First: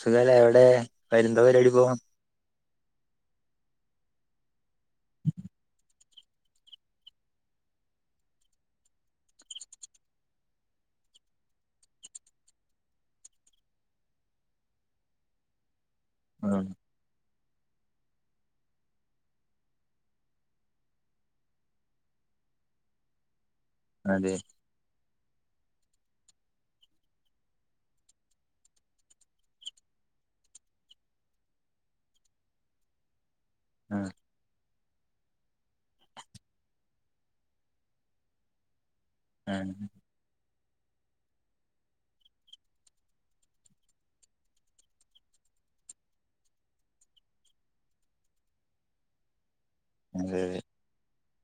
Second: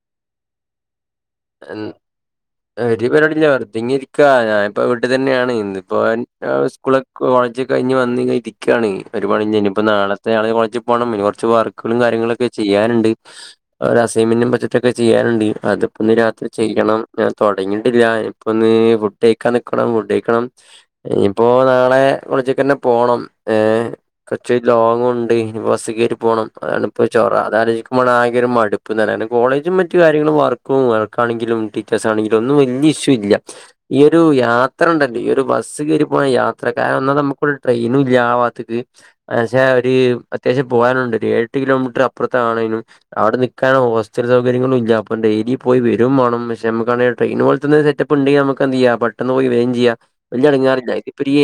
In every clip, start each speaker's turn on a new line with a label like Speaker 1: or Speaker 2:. Speaker 1: സുഖല്ല എവിടെ വരന്തവര് അടി
Speaker 2: ഉം,
Speaker 1: പോവാ
Speaker 2: ഒരു പരിപാടില്ല വറുെങ്ങിരിക്കാ ഞാനിപ്പോ വീട്ട തന്നെയാണ് ഇന്ന്ിപ്പോൻ സ്കൂള കോളേജ്ക്ക കഴിഞ് വന്ന് ഇരിക്കയാണ് ഒരുപാട് ഇ ഇപ്പോ നാളത്തെ ആളെ കോളേജിൽ പോകണം കുറച്ച് വർക്കുകളും കാര്യങ്ങളൊക്കെ ചെയ്യാനുണ്ട് അസൈൻമെന്റും പച്ചിട്ടൊക്കെ ചെയ്യാനുണ്ട് അത് അപ്പൊന്ന് രാത്രി
Speaker 1: ഉം
Speaker 2: ചെയ്യണം ഞാൻ തുടങ്ങിയിട്ടില്ലയിപ്പോൊ ഒന്ന് ഫുഡ് കഴക്കാൻ നക്കണം ഫുഡ് കഴിക്കണം ഇനിയിപ്പോ നാളെ ളിച്ചേക്ക്ന്നെ പോണം ഏ
Speaker 1: അതെ
Speaker 2: കൊറച്ച ലോങ്ങ ഉണ്ട് ഇനിൾ ബസ കയറി പോകണം അതാണ് ഇപ്പോൾ ചോറ അത ആലോചിക്കുമ്പോ ആങ്കര മടുപ്പ്ന്നല്ല കോളേജ മു കാര്യങ്ങളും വർക്ക്ും ർക്കാണെങ്കിലും ടീച്ചേഴ ആണെങ്കിലും ഒന്നും വലിയ ഇഷ്യൂ ഇല്ല ഈ
Speaker 1: ആഹ്
Speaker 2: ഒരുയാത്ര അത്രണ്ടല്ലേ ഈ ഒരു ബസ്സ് കയറി പോ യാത്രക്കാരൻ വന്നാൽ നമുക്കരു ട്രെയിനും ഇല്ലാവാത്ത ആക്ഷാ
Speaker 1: ആഹ്
Speaker 2: ഒരു അത്യാവശ്യം പോകാനുണ്ട് ഒരു എട്ട് കിലോമീറ്റർ അപ്പുറത്ത ആണേങ്കിലും അവിടെ നിിക്കാനൻ ഹോസ്റ്റൽ സൗകര്യങ്ങളും ഇല്ല അപ്പരി പോയി വേണം പക്ഷെ നമുാണെ ട്രെന പോലത്ത സെറ്റപ്പ ഉണ്ടെങ്ക നമുക്ക്െന്ത്്യ പെട്ട പോ വരയും ചെയ്യാം
Speaker 1: അതെ
Speaker 2: വല്യാടങ്ങിഞ അഞ്ഞ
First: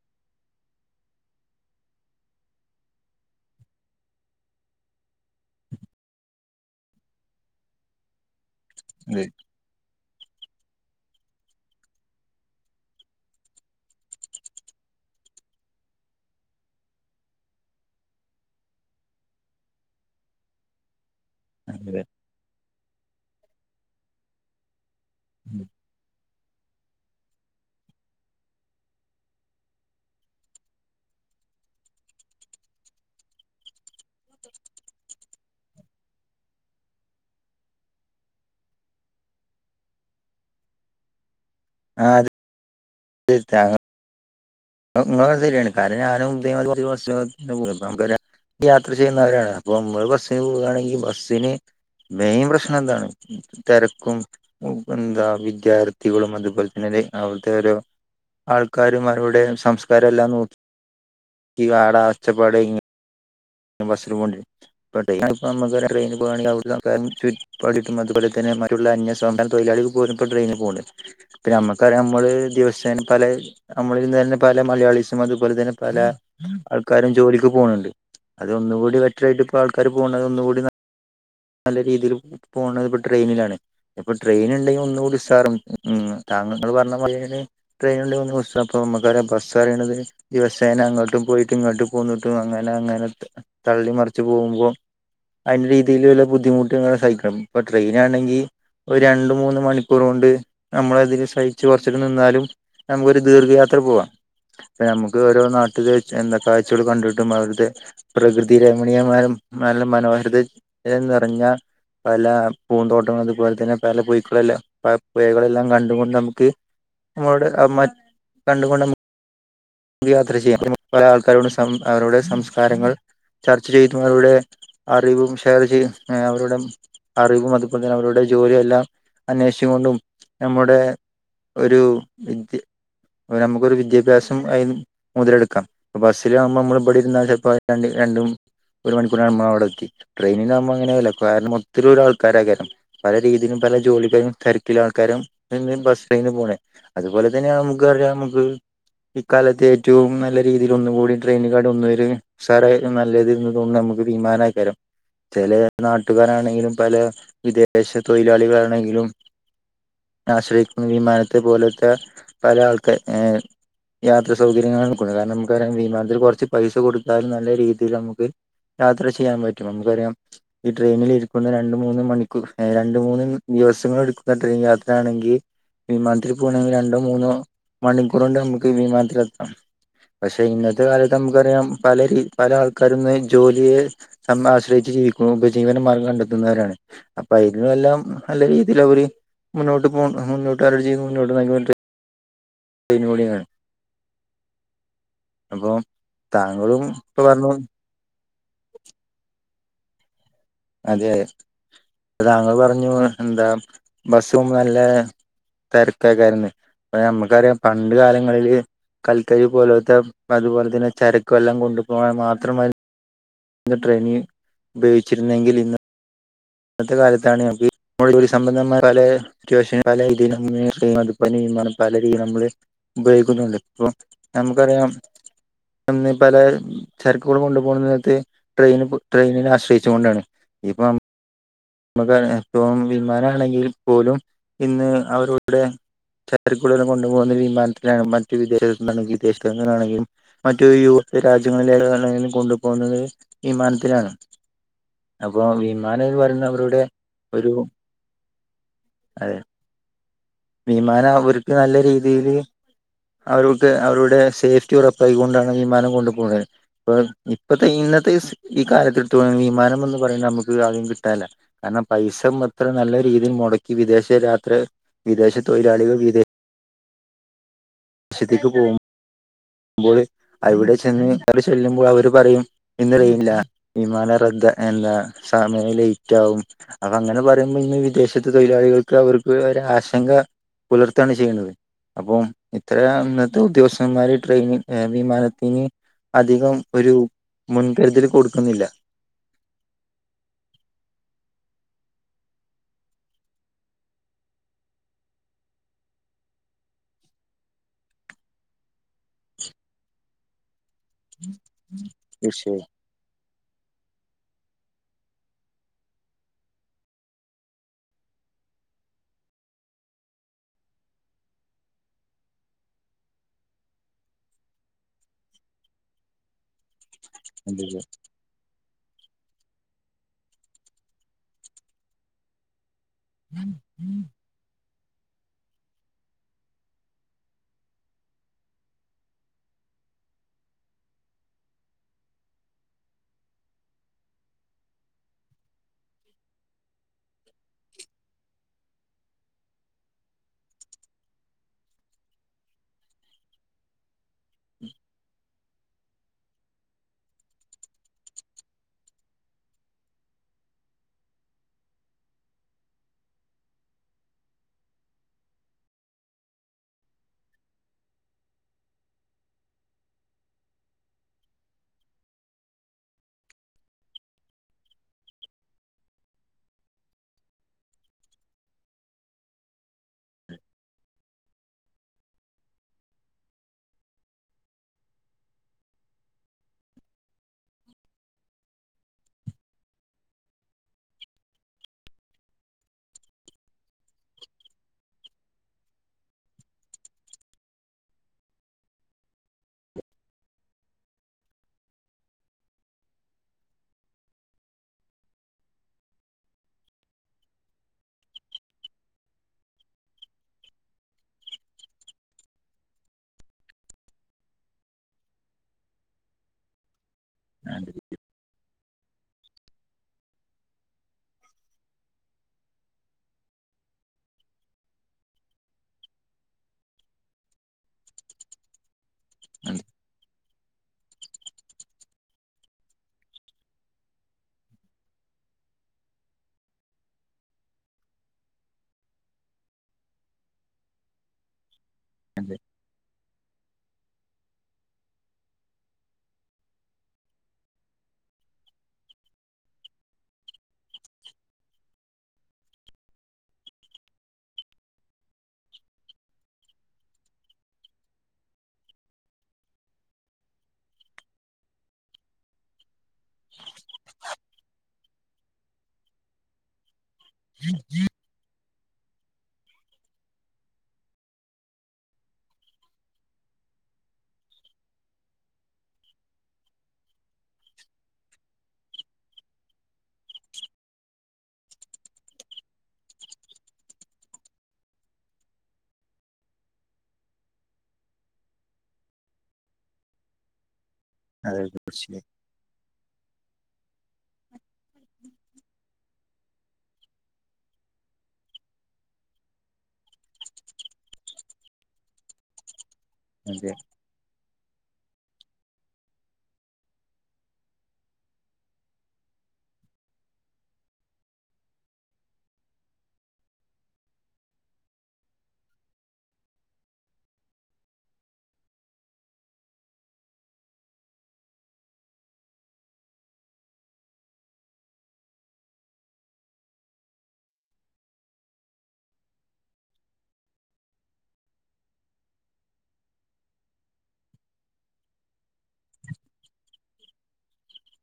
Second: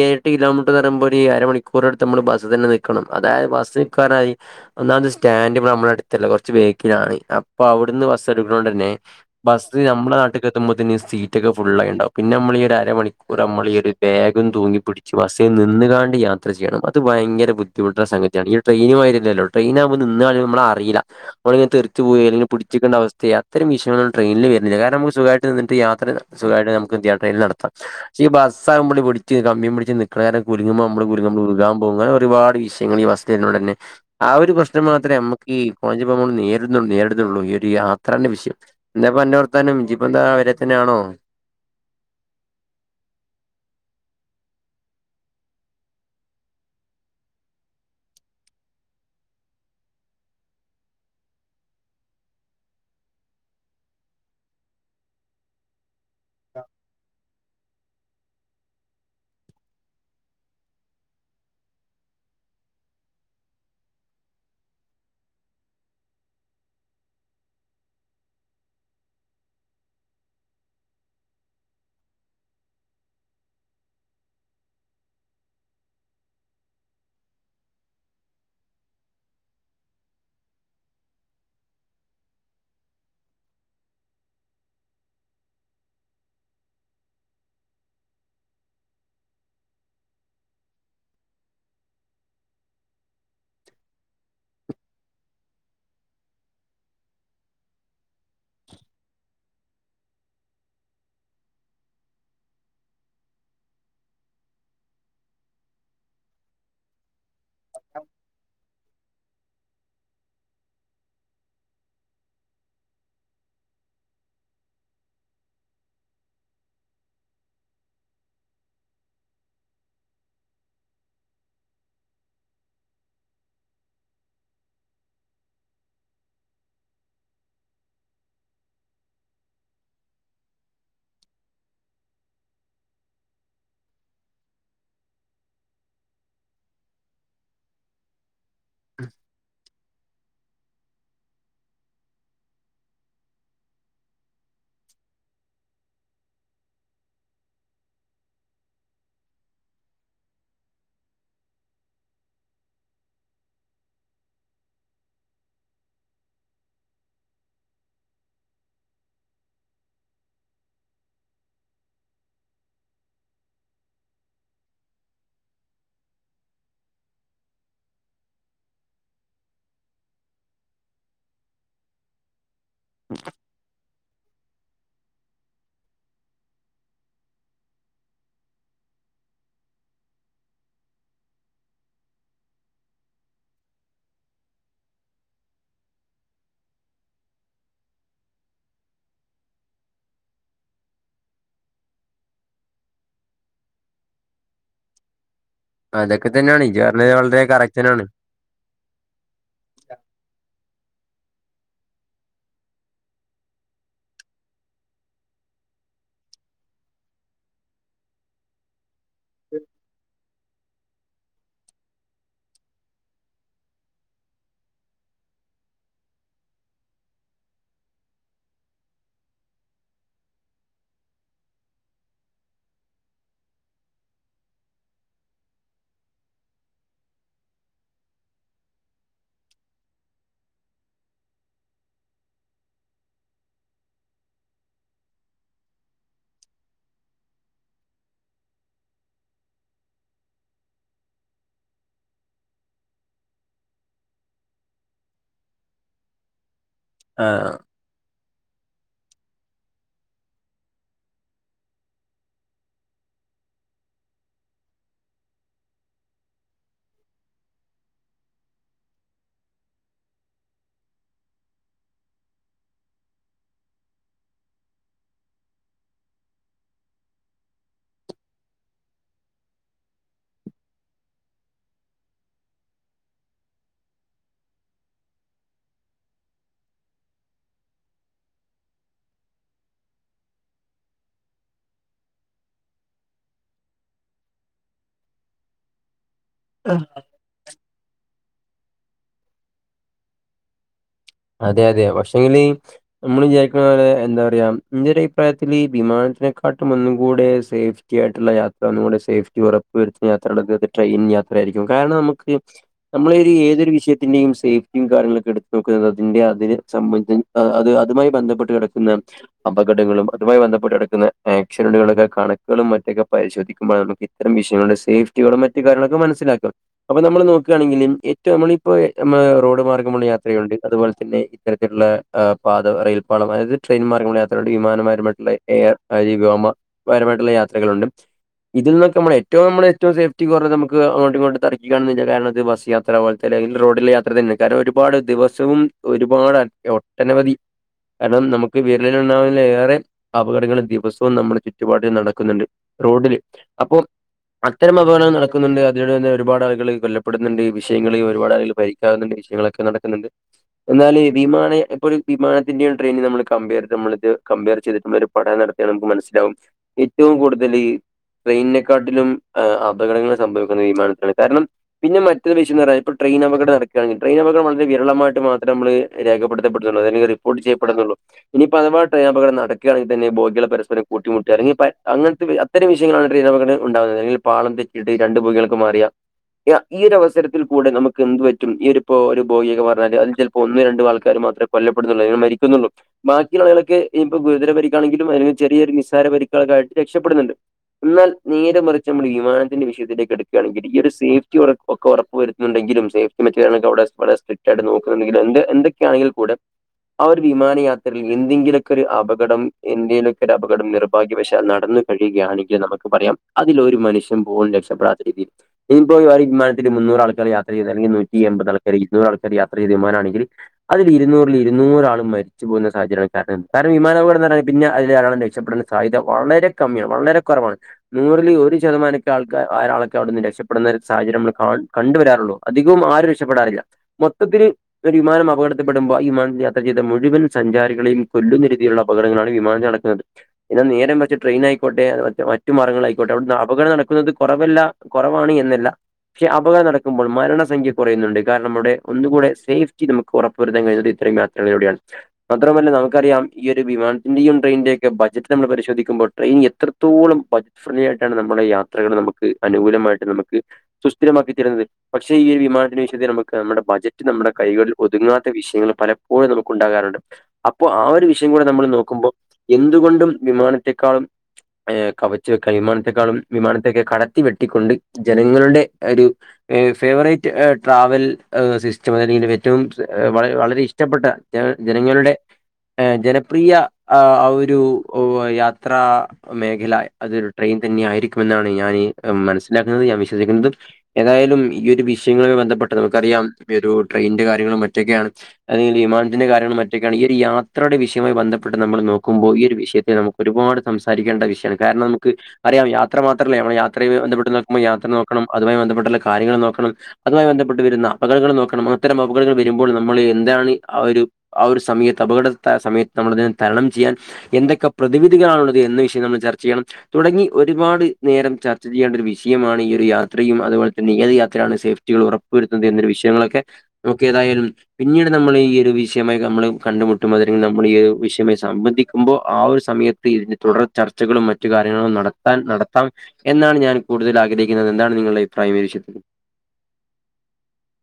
Speaker 2: ഏഴട്ട് കിലോമീറ്റർ തയമ്പ്പോൾ ഒരു അരമണിക്കൂറിടുത്ത് നമ്മൾ ബസ്സ് തന്നെ നൽക്കണം അതായത് ബസ് നിൽക്കാനായി ഒന്നാമത്തെ സ്റ്റാൻഡ ഇ നമ്മളടുത്തല്ല കുറച്ച് ബേക്കിലാണ് അപ്പൊ അവിടുന്ന് ബസ്സ എടുക്കണ്ട
Speaker 1: അതെ
Speaker 2: ബസ്തി നമ്മുടെ നാട്ട സീറ്റൊക്കെ ഫുള്ളൾായിയിുണ്ടാവും പിന്നെ നമ്മൾ ഈ അര മണിക്കൂർ നമ്മൾ ഈ ഒരു ബാഗും തൂങ്ങി പിടിച്ച് ബ നിന്നുകാണ്ട്‌ യാത്ര ചെയ്യണം അത് ഭയര ബുദ്ധിമുട്ട സഗതിയാണ് ട്രെയിനമാതിരിയല്ലല്ലോ ട്രെയിന ആകുമ്പോൾ നിന്ന് അറീല മ്മള് തെറിച്ച്
Speaker 1: അതെ
Speaker 2: പോയി പിടിച്ചക്കണ്ട അവസ്ഥ അ ട്രെനിൽ വരുന്നില്ല കാരണം മ്മക്ക് സുഖായിട്ട് നിന്നിട്ട്‌ യാത്ര സുഖായിട്ട് നമുക്ക് എന്ത്യ്യാ ട്രെനിൽ നടത്താം പക്ഷെ ഈ ബസാ നമ്മൾ പിടിച്ച് കമ്പിയും പിടിച്ച് നൽക്കണ നേര കുലുങ്ങുമ്പോൾ നമ്മൾ കുലുങ്ങുമ്പൾ വികാൻ പോകും അങ്ങെ ഒരുപാട് വിഷയൾ ഈ ബസിനോട് തന്നെ ആ ഒരു പ്രശ്നം മാത്രമേ നമ്മുക്ക് ഈ കോളേജി പോക്കുമ്പോൾ നേരിള്ളൂ നേരിടുന്നുള്ളൂ ഈ ഒരു യാത്രന്റെ വിഷയം എന്താപ്പ അന്നോർത്താനും ജിപ്പം എന്താ അവരെ തന്നെണോ
Speaker 1: ആഹ അത [unintelligible] ങ്ങ ശരിയാണ് കാരണം ഞാനും [unintelligible] നമുക്ക യാത്ര ചെയ്യുന്നവരാണ് അപ്പൊ നമ്മള് ബസ്സിന് പോവുകയാണെങ്കിൽ ബസ്സിന് മെയിൻ പ്രശ്നം എന്താണ് തിരക്കും എന്താ വിദ്യാർത്ഥികളും അതുപോലെ തന്നെ അവിടുത്തെ ഓരോ ആൾക്കാരും അവരുടെ സംസ്കാരം എല്ലാം നോക്കി ഈ ആട അച്ചപ്പാട ഇ ബസിന് പോകേടയി ട്രെയി [unintelligible] പോണെങ്കിൽയിട്ടും അതുപോലെ തന്നെ മറ്റുള്ള അന്യസം തൊഴിലാളിക്ക് പോകുന്ന ഇപ്പോ ട്രെയിനി പോകുന്നുണ്ട് നമുക്ക നമ്മള് ദിവസേം പല നമ്മളിന്ന് തന്നെ പല മലയാളിസും അതുപോലെ തന്നെ പല ആൾക്കാരും ജോലിക്ക് പോകുന്നുണ്ട് അതൊന്നുകൂടി ബെറ്ററായിട്ട് ഇപ്പ ആൾക്കാര് പോകണം അത ഒന്നുകൂടി നല്ല രീതിയിൽ പോകണത്പ്പോ ട്രെയിനിലാണ് ഇപ്പൊ ട്രെയിൻ ഉണ്ടെങ്കിൽ ഒന്നുകൂടിസാറും താങ്ങ്ങള് പറഞ്ഞ ട്രെയിന അ നമുക്കറ ബസ് അ പറയണത് ദിവസേന അങ്ങോട്ടും പോയി പോയിട്ട് ഇങ്ങോട്ട് പോന്നിട്ടും അങ്ങനെ അങ്ങനെ തള്ളി മറിച്ച് പോകുമ്പോ അതിന്റെ രീതിയി ബുദ്ധിമുട്ടൾ സഹിക്കണം ഇപ്പൊ ട്രെയിൻ ആണെങ്കിൽ ഒരു രണ്ട് മൂന്ന് മണിക്കൂർ കൊണ്ട് നമ്മള അതിൽ സഹിച്ച് കുറച്ചട്ട് നിന്നാലും നമുക്കൊരു ദീർഘയാത്ര ട്രിപ്പ്‌ പോകാം നമുക്ക് ഓരോ നാട്ടിൽ എന്തൊക്കെ കാഴ്ചകൾ കണ്ടിട്ട് ട്ട് [unintelligible] പ്രകൃതി രമണീയമായ [unintelligible] മനോഹാരിത നിറഞ്ഞ പല പൂന്തോട്ടം അതുപോലെ തന്നെ പല പുഴുകാളെല്ലാം പ പുഴകളെല്ലാം കണ്ടു കൊണ്ട് നമുക്ക് നമ്മളോട് മ കണ്ടുകൊണ്ട് യാത്ര ചെയ്യാ പല ആൾക്കാരോടും സം അവരുടെ സംസ്കാരങ്ങൾ ചർച്ച ചെയ്യുന്നവരുടെ അറിവും ഷെയർ ചെയ്യ അവരുടെ അറിവും അതുപോലെ തന്നെ അവരുടെ ജോലിയ എല്ലാം അന്വേഷിച്ചുകൊണ്ടും നമ്മുടെ ഒരു വിദ്യ നമുക്കൊരു വിദ്യാഭ്യാസം അയ്ന്ന് മൊതലെടുക്കാം ബസ്സിൽ ആകുമ്പോൾ നമ്മൾ ഇവടെരുന്ന ചിലപ്പോ ര രണ്ടും ഒരു മണിക്കൂറോണ്ട് നമ്മള അവിടെത്തി ട്രെയിനിലാവുബം അങ്ങനെയല്ല കാരണം ഒത്തിരി ആൾക്കാര കാരണം പല രീതിയിലും പല ജോലിക്കാരും തിരക്കിലും ആൾക്കാര ന്ന് ബസ്സിന്ന് പോണ അതുപോലെ തന്നെ നമുക്ക് അറിയ നമുക്ക് ഇക്കാലത്ത് ഏറ്റവും നല്ല രീതിയിൽ ഒന്നുകൂടി ട്രെയിന് കളിലൊന്നില് [unintelligible] നമുക്ക് വിമാനക്കിയാലോ ചില നാട്ടുകാരാണെങ്കിലും പല വിദേശ തൊഴിലാളികളാണെങ്കിലും ആശ്രയിക്കുന്ന വിമാനത്തെ പോലത്തെ പല ആൾക്ക ഏ യാത്രാ സൗകര്യങ്ങൾ കാരണം നമുക്കറിയാം വിമാനത്തിൽ കുറച്ച് പൈസ കൊടുത്താലും നല്ല രീതിയിൽ നമുക്ക് യാത്ര ചെയ്യാൻ പറ്റും നമുക്കറിയാം ഈ ട്രെയിനിൽ ഇരിക്കുന്ന രണ്ട് മൂന്ന് മണിക്കൂർ രണ്ട് മൂന്ന് ദിവസങ്ങള് എടു ട്രെയിൻ യാത്രയാണെങ്കിൽ വിമാനത്തിൽ പോകണമെങ്കിൽ രണ്ടോ മൂന്നോ മണിക്കൂർ കൊണ്ട് നമുക്ക് വിമാനത്തിൽ എത്താം പക്ഷെ ഇന്നത്തെ കാലത്ത് നമുക്കറിയാം പല രീ പല ആൾക്കാരുംന്ന് ജോലിയെ ആശ്രയിച്ച് ജീവിക്കുന്ന ഉപജീവന മാർഗം കണ്ടെത്തുന്നവരാണ് അപ്പൊ അതിനും എല്ലാം നല്ല രീതിൽ അവര് മുന്നോട്ട് പോ [unintelligible] [unintelligible]
Speaker 2: അതൊക്കെ തന്നെയാണ് ജ്
Speaker 1: താങ്കളും
Speaker 2: പറഞ്ഞത്
Speaker 1: ഇപ്പൊ
Speaker 2: വളരെ
Speaker 1: പറഞ്ഞു
Speaker 2: കറക്റ്റ്താന്നാണ്
Speaker 1: അതെ താങ്കൾ പറഞ്ഞു എന്താ ബസും നല്ല തിരക്കൊക്കെ ആരുന്നു അപ്പൊ നമ്മുക്കറിയാം പണ്ട് കാലങ്ങളില് കൽക്കരി പോലത്തെ അതുപോലെ തന്നെ ചരക്ക് എല്ലാം കൊണ്ടു പൊക്കാൻ മാത്രമ ട്രെയിനി ഉപയോഗിച്ചിരുന്നെങ്കിൽ ഇന്ന് ഇന്നത്തെ കാലത്താണ് അഭി [unintelligible] ഉപയോഗിക്കുന്നുണ്ട് അപ്പൊ നമുക്കറിയാം ഇന്ന് പല ചരക്കുകള് കൊണ്ടുപോകുന്നതിനകത്ത് ട്രെയിൻ ട്രെയിനെ ആശ്രയിച്ചു കൊണ്ടാണ് ഇപ്പം നമുക്ക് ഇപ്പം വിമാനമാണെങ്കിൽ പോലും ഇന്ന് അവരുടെ ചരക്ക് കൂടുതലും കൊണ്ടുപോകുന്ന വിമാനത്തിലാണ് മറ്റു വിദേശത്തു നിന്നെങ്ക വിദേശത്തു നിന്നാണെങ്കിൽ മറ്റ യ രാജ്യങ്ങളിലേ കൊണ്ടുപോകുന്നത് വിമാനത്തിലാണ് അപ്പൊ വിമാന പറ ഒരു
Speaker 2: ആഹ്
Speaker 1: അതെ വിമാനം ഒരുക്ക് നല്ല രീതിയില് അവർക്ക് അവരുടെ സേഫ്റ്റി ഉറപ്പായികൊണ്ടാണ് വിമാനം കൊണ്ടു പോണത് ഇപ്പ ഇപ്പഴത്തെ ന്നത്തെ ഈ കാലത്തിടു വിമാനന്ന് പറയ് നമുക്ക് അധികം കിട്ടന്നില്ല കാരണം പൈസ അത്ര നല്ല രീതിയിൽ മുടക്കി വിദേശ യാത്ര വിദേശ തൊഴിലാളികൾ വി വിദേശത്തേക്ക് പോക്കും പ്പോൾ അവിടെ ചെന്ന് ചൊല്ലുമ്പോൾ അവര് പറയും ഇന്നറിയില്ല വിമാന റദ്ദ എന്താ സമയ ലേറ്റ് ആകും അപ്പൊ അങ്ങനെ പറയുമ്പോ വിദേശ തൊഴിലാളികൾക്ക് അവ ആശങ്ക പുലർത്തുകയാണ് ചെയ്യുന്നത് അപ്പം ഇത്ര ഇന്നത്തെ ഉദ്യോഗസ്ഥന്മാര് ട്രെയിനി വിമാനത്തിന് അധികം ഒരു മുൻകരുതൽ കൊടു ക്കുന്നില്ല
Speaker 2: അതെ അതെ പക്ഷെങ്കിൽ നമ്മള് വിചാരിക്കണ പോലെ എന്താ പറയാ എന്റെ ഒരു അഭിപ്രായത്തിൽ വിമാന തിനെക്കാട്ടും ഒന്നും കൂടെ സേഫ്റ്റി ആയിട്ടുള്ള യാത്ര ഒന്ന കൂടെ സേഫ്റ്റി ഉറപ്പ് വരുത്തുന്ന യാത്ര ട്രെയിൻ യാത്ര ആയിരിക്കും കാരണം നമുക്ക്
Speaker 1: തീർച്ചയായും
Speaker 2: നമ്മള ഒരു ഏത് ഒരു വിഷയത്തിന്റെയും സേഫ്റ്റിയും കാര്യങ്ങളൊക്കെ എടുത്ത് നോക്കുന്നത് അതി അതിനെ സംന്ധ അത് അതുമായി ബന്ധപ്പെട്ട് കിടക്കുന്ന അപകടങ്ങളും അതുമായി ബന്ധപ്പെട്ട് കിടക്കുന്ന ആക്‌സിഡന്റ് കളൊക്കെണക്കും മറ്റൊക്കെ പരിശോധിക്കുമ്പോ ന ഇരം വിഷയങ്ങള സേഫ്റ്റികളും മറ്റ കാര്ങ്ങളൊക്കെ മനസ്സിലാക്കും അപ്പ നമ്മൾ
Speaker 1: അതെ
Speaker 2: നോക്കുകയാണെങ്കിലും ഏറ്റവും നമ്മളിപ്പോ റോഡ് മാർഗ്ഗം യാത്രയുണ്ട് അതുപോലെ തന്നെ ഇത്തരത്തിലുള്ള പാത റെയിൽ പാളം അതായത് ട്രെയിൻ മാർഗം യാത്ര വിമാന ട്ടുള്ള എയർ വ്യോമപരമായിട്ടുള്ള യാത്രകളുണ്ട് ഇതിൽന്നക്കെമ്മ ഏറ്റവും നമ്മ ഏറ്റവുംസേഫ്റ്റി കുറഞ്ഞത് നമുക്ക് അങ്ങോട്ടും ഇങ്ങോട്ടും തർക്കിക്കാൻ കാരണത് ബസ്സ് യാത്ര പോല റോഡിൽ യാത്ര തിന്നെ കാരണം ഒരുപാട് ദിവസവും ഒരുപാട് ഒട്ടനവധി കാരണം നമുക്ക് വിരലില ഉണ്ടാവുന്ന ഏറെ അപകടങ്ങളും ദിവസവും നമ്മുടെ ചുറ്റുപാടും നടക്കുന്നുണ്ട് റോഡില് അപ്പോഅത്തരം അപകടം നട ക്കുന്നുണ്ട്. അതി തന്നെ ഒരുപാട് ആളുകൾ കൊല്ലപ്പെടുന്നുണ്ട്ഈ വിഷയങ്ങള് ഒരുപാട് ആളുകൾ ഭരിക്കാവുന്നുണ്ട് വിഷയങ്ങളൊക്കെ നടക്കുന്നുണ്ട് എന്നാലല് വിമാന ഇ ഒരു വിമാനത്തിന്റെയും ട്രെയിന് നമ്മള് കർ നമ്മ കമ്പയർ ചെയ്തിട്ടുള്ള പഠനം നടത്തിയാ നമുക്ക് മനസ്സിലാവും ഏറ്റവും കൂടുതൽ ഈ ട്രെയിനിനെക്കാട്ടുംഹ അപകടങ്ങൾ സംഭവിക്കുന്ന വിമാനാണ് കാരണം പിന്നെ മറ്റരു വിഷംന്ന് പറ ഇട്രെയി അകട നടക്കുകയാെങ്കിൽെയി അപക വളരെ വിരളമായി് മാത്രം നമ്മള് രേഖപ്പെടുത്തപ്പെടുന്നുള്ള അല്ലെിൽ റിപ്പോർട്ട് ചെയ്യപ്പെടുന്നുള്ളൂ ഇനി അഥവാ ട്രെയിൻ അപകടം ബോഗികൾ പരസ്പരം കൂട്ടിമുട്ടി ഇറങ്ങി അങ്ങനത്തെ അത്തരം വിഷയങ്ങളാണ് ഉണ്ടാവുന്നത്ങ്കിൽ പാളം തെറ്റിയിട്ട് രണ്ട് പൊഗികൊക്കെ മാറിയ ഈരവസരത്തിൽ കൂടെ നമുക്ക് എന്ത്‌ പറ്റും ഈ ഒരുപ്പോ ഒരു ഭൗോഗിക അ ചിലപ്പോ ഒന്ന് രണ്ടും ആൾക്കാരർ മാത്രേ കൊല്ലപ്പെടുന്നുള്ള മരിക്കുന്നുള്ളൂ ബാക്കി ആളുകൊെ ഇനി ഗുരുതര പാര ചെറിയരു നിസ്സാര പരിക്കായിട്ട് രക്ഷപ്പെടുന്നുണ്ട് എന്നാൽ നേരെ മറിച്ച് നമ്മ വിമാനത്തിന്റെം വിഷയത്തിലേക്ക് എടുക്കയാണെങ്കിൽഈ ഒരു സേഫ്റ്റി ഉറപ്പ വരുന്നുണ്ടെങ്കില സേഫ്റ്റിറ്റരിവി സ്ട്രിക്റ്റ് യിട്ട് നോക്കുന്നുണ്ടെങ്കിൽ എന്തൊക്കെയാണെങ്കില കൂടെ ആ ഒരു വിമാനയാത്രയിൽ എന്തെങ്കിലുമൊക്കെ ഒരു അപകടം ഇന്ത്യയിലൊക്കെ ഒരു അപകടം നിർഭാഗ്യവശാൽ നടന്ന കഴിയുകയാണെങ്കിൽ നമുക്ക് പറയാം അതിൽ ഒരു മനുഷ്യൻ പോും രക്ഷപ്പെടാത്ത രീതിയിൽ ഇനിപ്പോ വിമാനത്തിൽ മുന്നൂറ ആൾ യാ ചെയ്തെങ്ക നൂറ്റി എൻപത് നക്കുന്ന യാത്ര ചെയ്ത് വിമാനമാണെങ്കിൽ അതിൽ ഇരുന്നൂറിൽ ഇരുന്നൂറാളും മരിച്ചു പോകുന്ന സാഹചര്യമാണ് കാരണം വിമാനപകട പിന്നെ അയ്ൽ ധരാളം രക്ഷപ്പെടൻ സാധ്യത വളരെ കമ്മ്യാണ് വളരെ കൊറവാണ് നൂറിൽ ഒര് ശതമാനം ആൾക്കാ ആരാളൊക്കെ അവിട്ന്ന് രക്ഷപ്പെടുന്ന ഒരു സാഹചര്യം അമ്മൾ കാൺ കണ്ടുവരാറൊള്ളൂ അധികും ആരും രക്ഷപ്പെടാറില്ല മൊത്തത്തില് ഒരു വിമാനം അപകടത്തിപ്പെട്മ്പോ ഈ വിമാനത്തി യാത്ര ചെയ്ത മുഴുവൻ സഞ്ചാരികളെയും കൊല്ലുന്നെര് രീതി [unintelligible] യില്ള്ള ങ്ങളാണ് വിമാനം നടക്ക്ന്നത് എന്നാ നേരം വെച്ച് ട്രെയി ആയിക്കോട്ടെ
Speaker 1: അതെ
Speaker 2: മറ്റു മാർഗങ്ങളായിക്കോട്ടെ അവിട് അപകട നടക്കുന്നത് കൊറവല്ല കൊറവാണ് എന്ന് ഇല്ല ക്ഷെ അപകടം നടക്കുമ്പോൾ മരണസംഖ്യ കൊറയുന്നുണ്ട് കാര്ണം മ്മുടെ ഒന്നുകൂടെ സേഫ്റ്റി നമുക്ക് ഒറപ്പുവരുത്തൻ [unintelligible] കഴി [unintelligible] ഞ്ഞെട്ട് ഇത്രയും യാത്രകിലൂടെയാണ് മാത്രമല്ല നമക്കറിയാം ഈ ഒരു ന്നാന്റീയും ട്രെയിന്റെക്കെ ബജറ്റ് നമ്മൾ പശോധിക്കുമ്പോൾ ടെയിൻ എത്രത്തോളം ബ [unintelligible] ജ് ഫ്രീ ആയിട്ടാണ് നമ്മളെ യാത്ര നമക്ക് അനുകൂലമായിട്ട് നമക്ക് സുസ്ഥിരമാക്കി തെരുന്നത് പക്ഷേ ഈ ഒരു വിമാനത്തി [unintelligible] നമക്ക് നമ്മൊടെ ബജറ്റ് നമ്മുടെ കൈകളിൽ ഒതുങ്ങാത്ത വിഷയങ്ങൾ പലപ്പോഴും നമുക്ക് ഉണ്ടാകാറ്ണ്ട് അപ്പൊ ആ ഒരു വിഷയം കൂടെ നമ്മൾ നോക്കുമ്പൊ എന്തുകൊണ്ടും വിമാനത്തെക്കാളും ഏഹ് കവച്ച്‌ വെക്കാൻ വിമാനത്തെക്കാളും വിമാനത്തെക്കെ കടത്തി വെട്ടിക്കൊണ്ട് ജനങ്ങള്ടെ എരു ഏഹ് ഫേവറേറ്റ് ട്രാവൽ ഹ് സിസ്റ്റം അത [unintelligible] വേറ്റവും [unintelligible] വളരെ വളരെ ഇഷ്ടപ്പെട്ട ജ [unintelligible] ജനങ്ങളുടെ ഏഹ് ജനപ്രിയ ആഹ് ഒരു യാത്രാ മേഖല അതൊരു ട്രെയിൻ ഇതെന്നെ ആയിരിക്കു മെന്നാണ് ഞാനീ മനസിലാക്കുന്നത് ഞാൻ വിശ്വസിക്കുന്നത് ഏതായാലും
Speaker 1: അതെ
Speaker 2: ഈ ഒരു
Speaker 1: തീർച്ചയായും
Speaker 2: വിയങ്ങള്ല് ബന്ധപ്പെട്ട് നമുക്ക് തടിയാം വെരൂ ട്രെയ്ന്റെ കാര്യങ്ങളും മറ്റൊക്കെയാണ് അൽ വിമാനത്തിന്റെ കാര്യങ്ങളും മറ്റൊക്കേണ് ഈ ഒരു യാത്രയുടെ വിശ് ക്ക്യുമായി ബന്ധപ്പെട്ട് നമ്മള് നോക്കുമ്പോ ഈ ഒരു വിഷയത്തിൽ നമുക്ക് ഒരുപാട് സംസാരിക്കേണ്ട വിഷ്യാണ് കാര്ണം നമുക്ക് അറിയാം യാത് ത്രല്ല
Speaker 1: അതെ
Speaker 2: നമ്മെളെ യാത്രയെ [unintelligible] ബന്ധപ്പെട്ട് നോക്കുമ്പോ യാത്ര നോക്കണം അതുമായി ബന്ധപ്പെട്ട്ള്ള കാര്യങ്ങള് നോക്കണം അതുമായി ബന്ധപ്പെട്ട വെരുന്ന അപകടങ്ങള് നോക്കണം. അത്തരം അപകടങ്ങൾ വെരുമ്പോൾ നമ്മൾ എന്താണ് ആഹ് ഒരു ആ ഒരു സമയത്ത് അപകട ഹ സമയത്ത് നമ്മളതിനെ ത്തരണം ചെയ്യാൻ എന്തൊക്കെ പ്രതിവിധികളാണ് ഇള്ളത് എന്ന് വിഷയങ്ങൾ [unintelligible] നമ്മൾ ചർച്ച ചെയ്യണം തുടങ്ങി ഒരു ഒരുപാട് നേരം ചർച്ച ചെയ്യേണ്ടൊരു വിഷ്യമാണ് ഈ ഒരു യാത്രയും അതുപോലെ തന്നെ ഏത് യാത്രയാണ് സേഫ്റ്റികൾ ഉറപ്പ- പൊരുത്തം തന്നെ ഒരു വിഷ്യയങ്ങളൊക്കെ നമുക്കേ തായാലും പിന്നീട് നമ്മള് ഈ ഒരു വിഷ്യയമായി നമ്മള് കണ്ട്മുട്ടും അതി- നമ്മള് ഈ ഒഹ് [unintelligible] വിഷ്ഷ്യം മെ സംബന്ധിക്കുമ്പോ ആ ഒരു സമയത്ത് ഇതിന് തൊടർ ചർച്ചകളും മറ്റു കാര്യങ്ങളും നടത്താൻ എൻ നടത്താം എന്നാണ് ഞാൻ കൂടുതൽ ആഗ്രഹിക്കുന്നത് എന്താണ് നിങ്ങളുടെ അഭിപ്രായം [unintelligible]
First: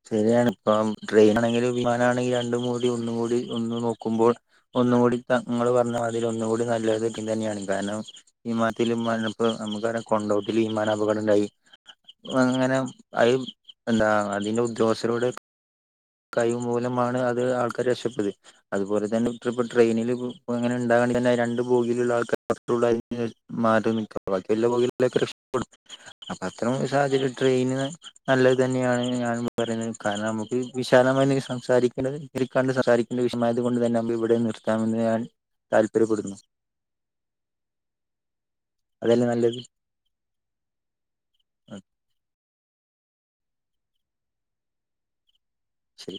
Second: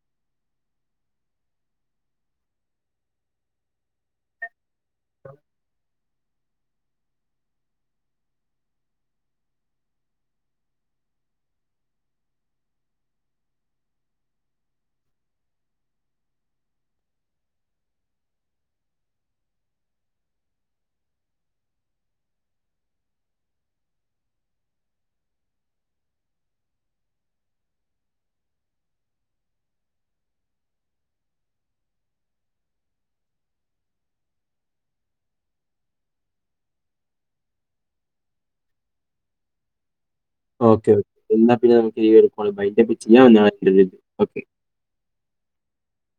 Speaker 1: ശരിയാണ് ഇപ്പം ട്രെയിൻ ആണെങ്കിൽ വിമാനമാണെങ്കിൽ രണ്ട്മൂടി ഒന്ന്മൂടി ഒന്ന് നോക്കുമ്പോൾ ഒന്നുകൂടി ത ങ്ങള് പർഞ്ഞമാതിരി അതിലൊന്നുകൂടി നല്ലത് [unintelligible] ന്നെയാണ് കാര്ണം വിമാനത്തില് മലപ്പുറം നമുക്കറിയാ കൊണ്ടോട്ടില് വിമാന അപകട കടണ്ടായി അങ്ങനേം അയ് എന്താ അതിന്റെ ഉദ്യോഗസ്ഥരോട് കൈവ് മൂലമാണ് അത് ആൾക്കാര് രക്ഷപ്പെട്ടത് അതുപോലെ തന്നെ [unintelligible] ട്രെയിനില് പ്പൊ അങ്ങനെണ്ടാ [unintelligible] രണ്ട് ബോഗിലുള്ള ആൾക്കാര് മാത്രൊള്ളു [unintelligible] അപ്പൊ അത്തരം സാഹചര്യ ട്രെയിന് നല്ലത് തന്നെയാണ് ഞാൻ പറയുന്നത് കാരണം നമുക്ക് ഈ വിശാലമായിനിക്ക് സംസാരിക്കേണ്ടത് [unintelligible] സംസാരിക്കണ്ട വിഷമായത് കൊണ്ട് തന്നെ നമ്മള് ഇവിടെ നിർത്താമെന്ന് ഞാൻ താല്പര്യപ്പെടുന്നു അതല്ലെ നല്ലത്
Speaker 2: ഓക്കെ ഓക്കെ എന്നാ പിന്നെ നമുക്ക് ഈ ഒരു കാൾ വൈന്റപ്പ് ചെയ്യാൻ വല്ല്യ താല്പര്യം ഇല്ലൻക്ക് ഓക്കേ
Speaker 1: ശരി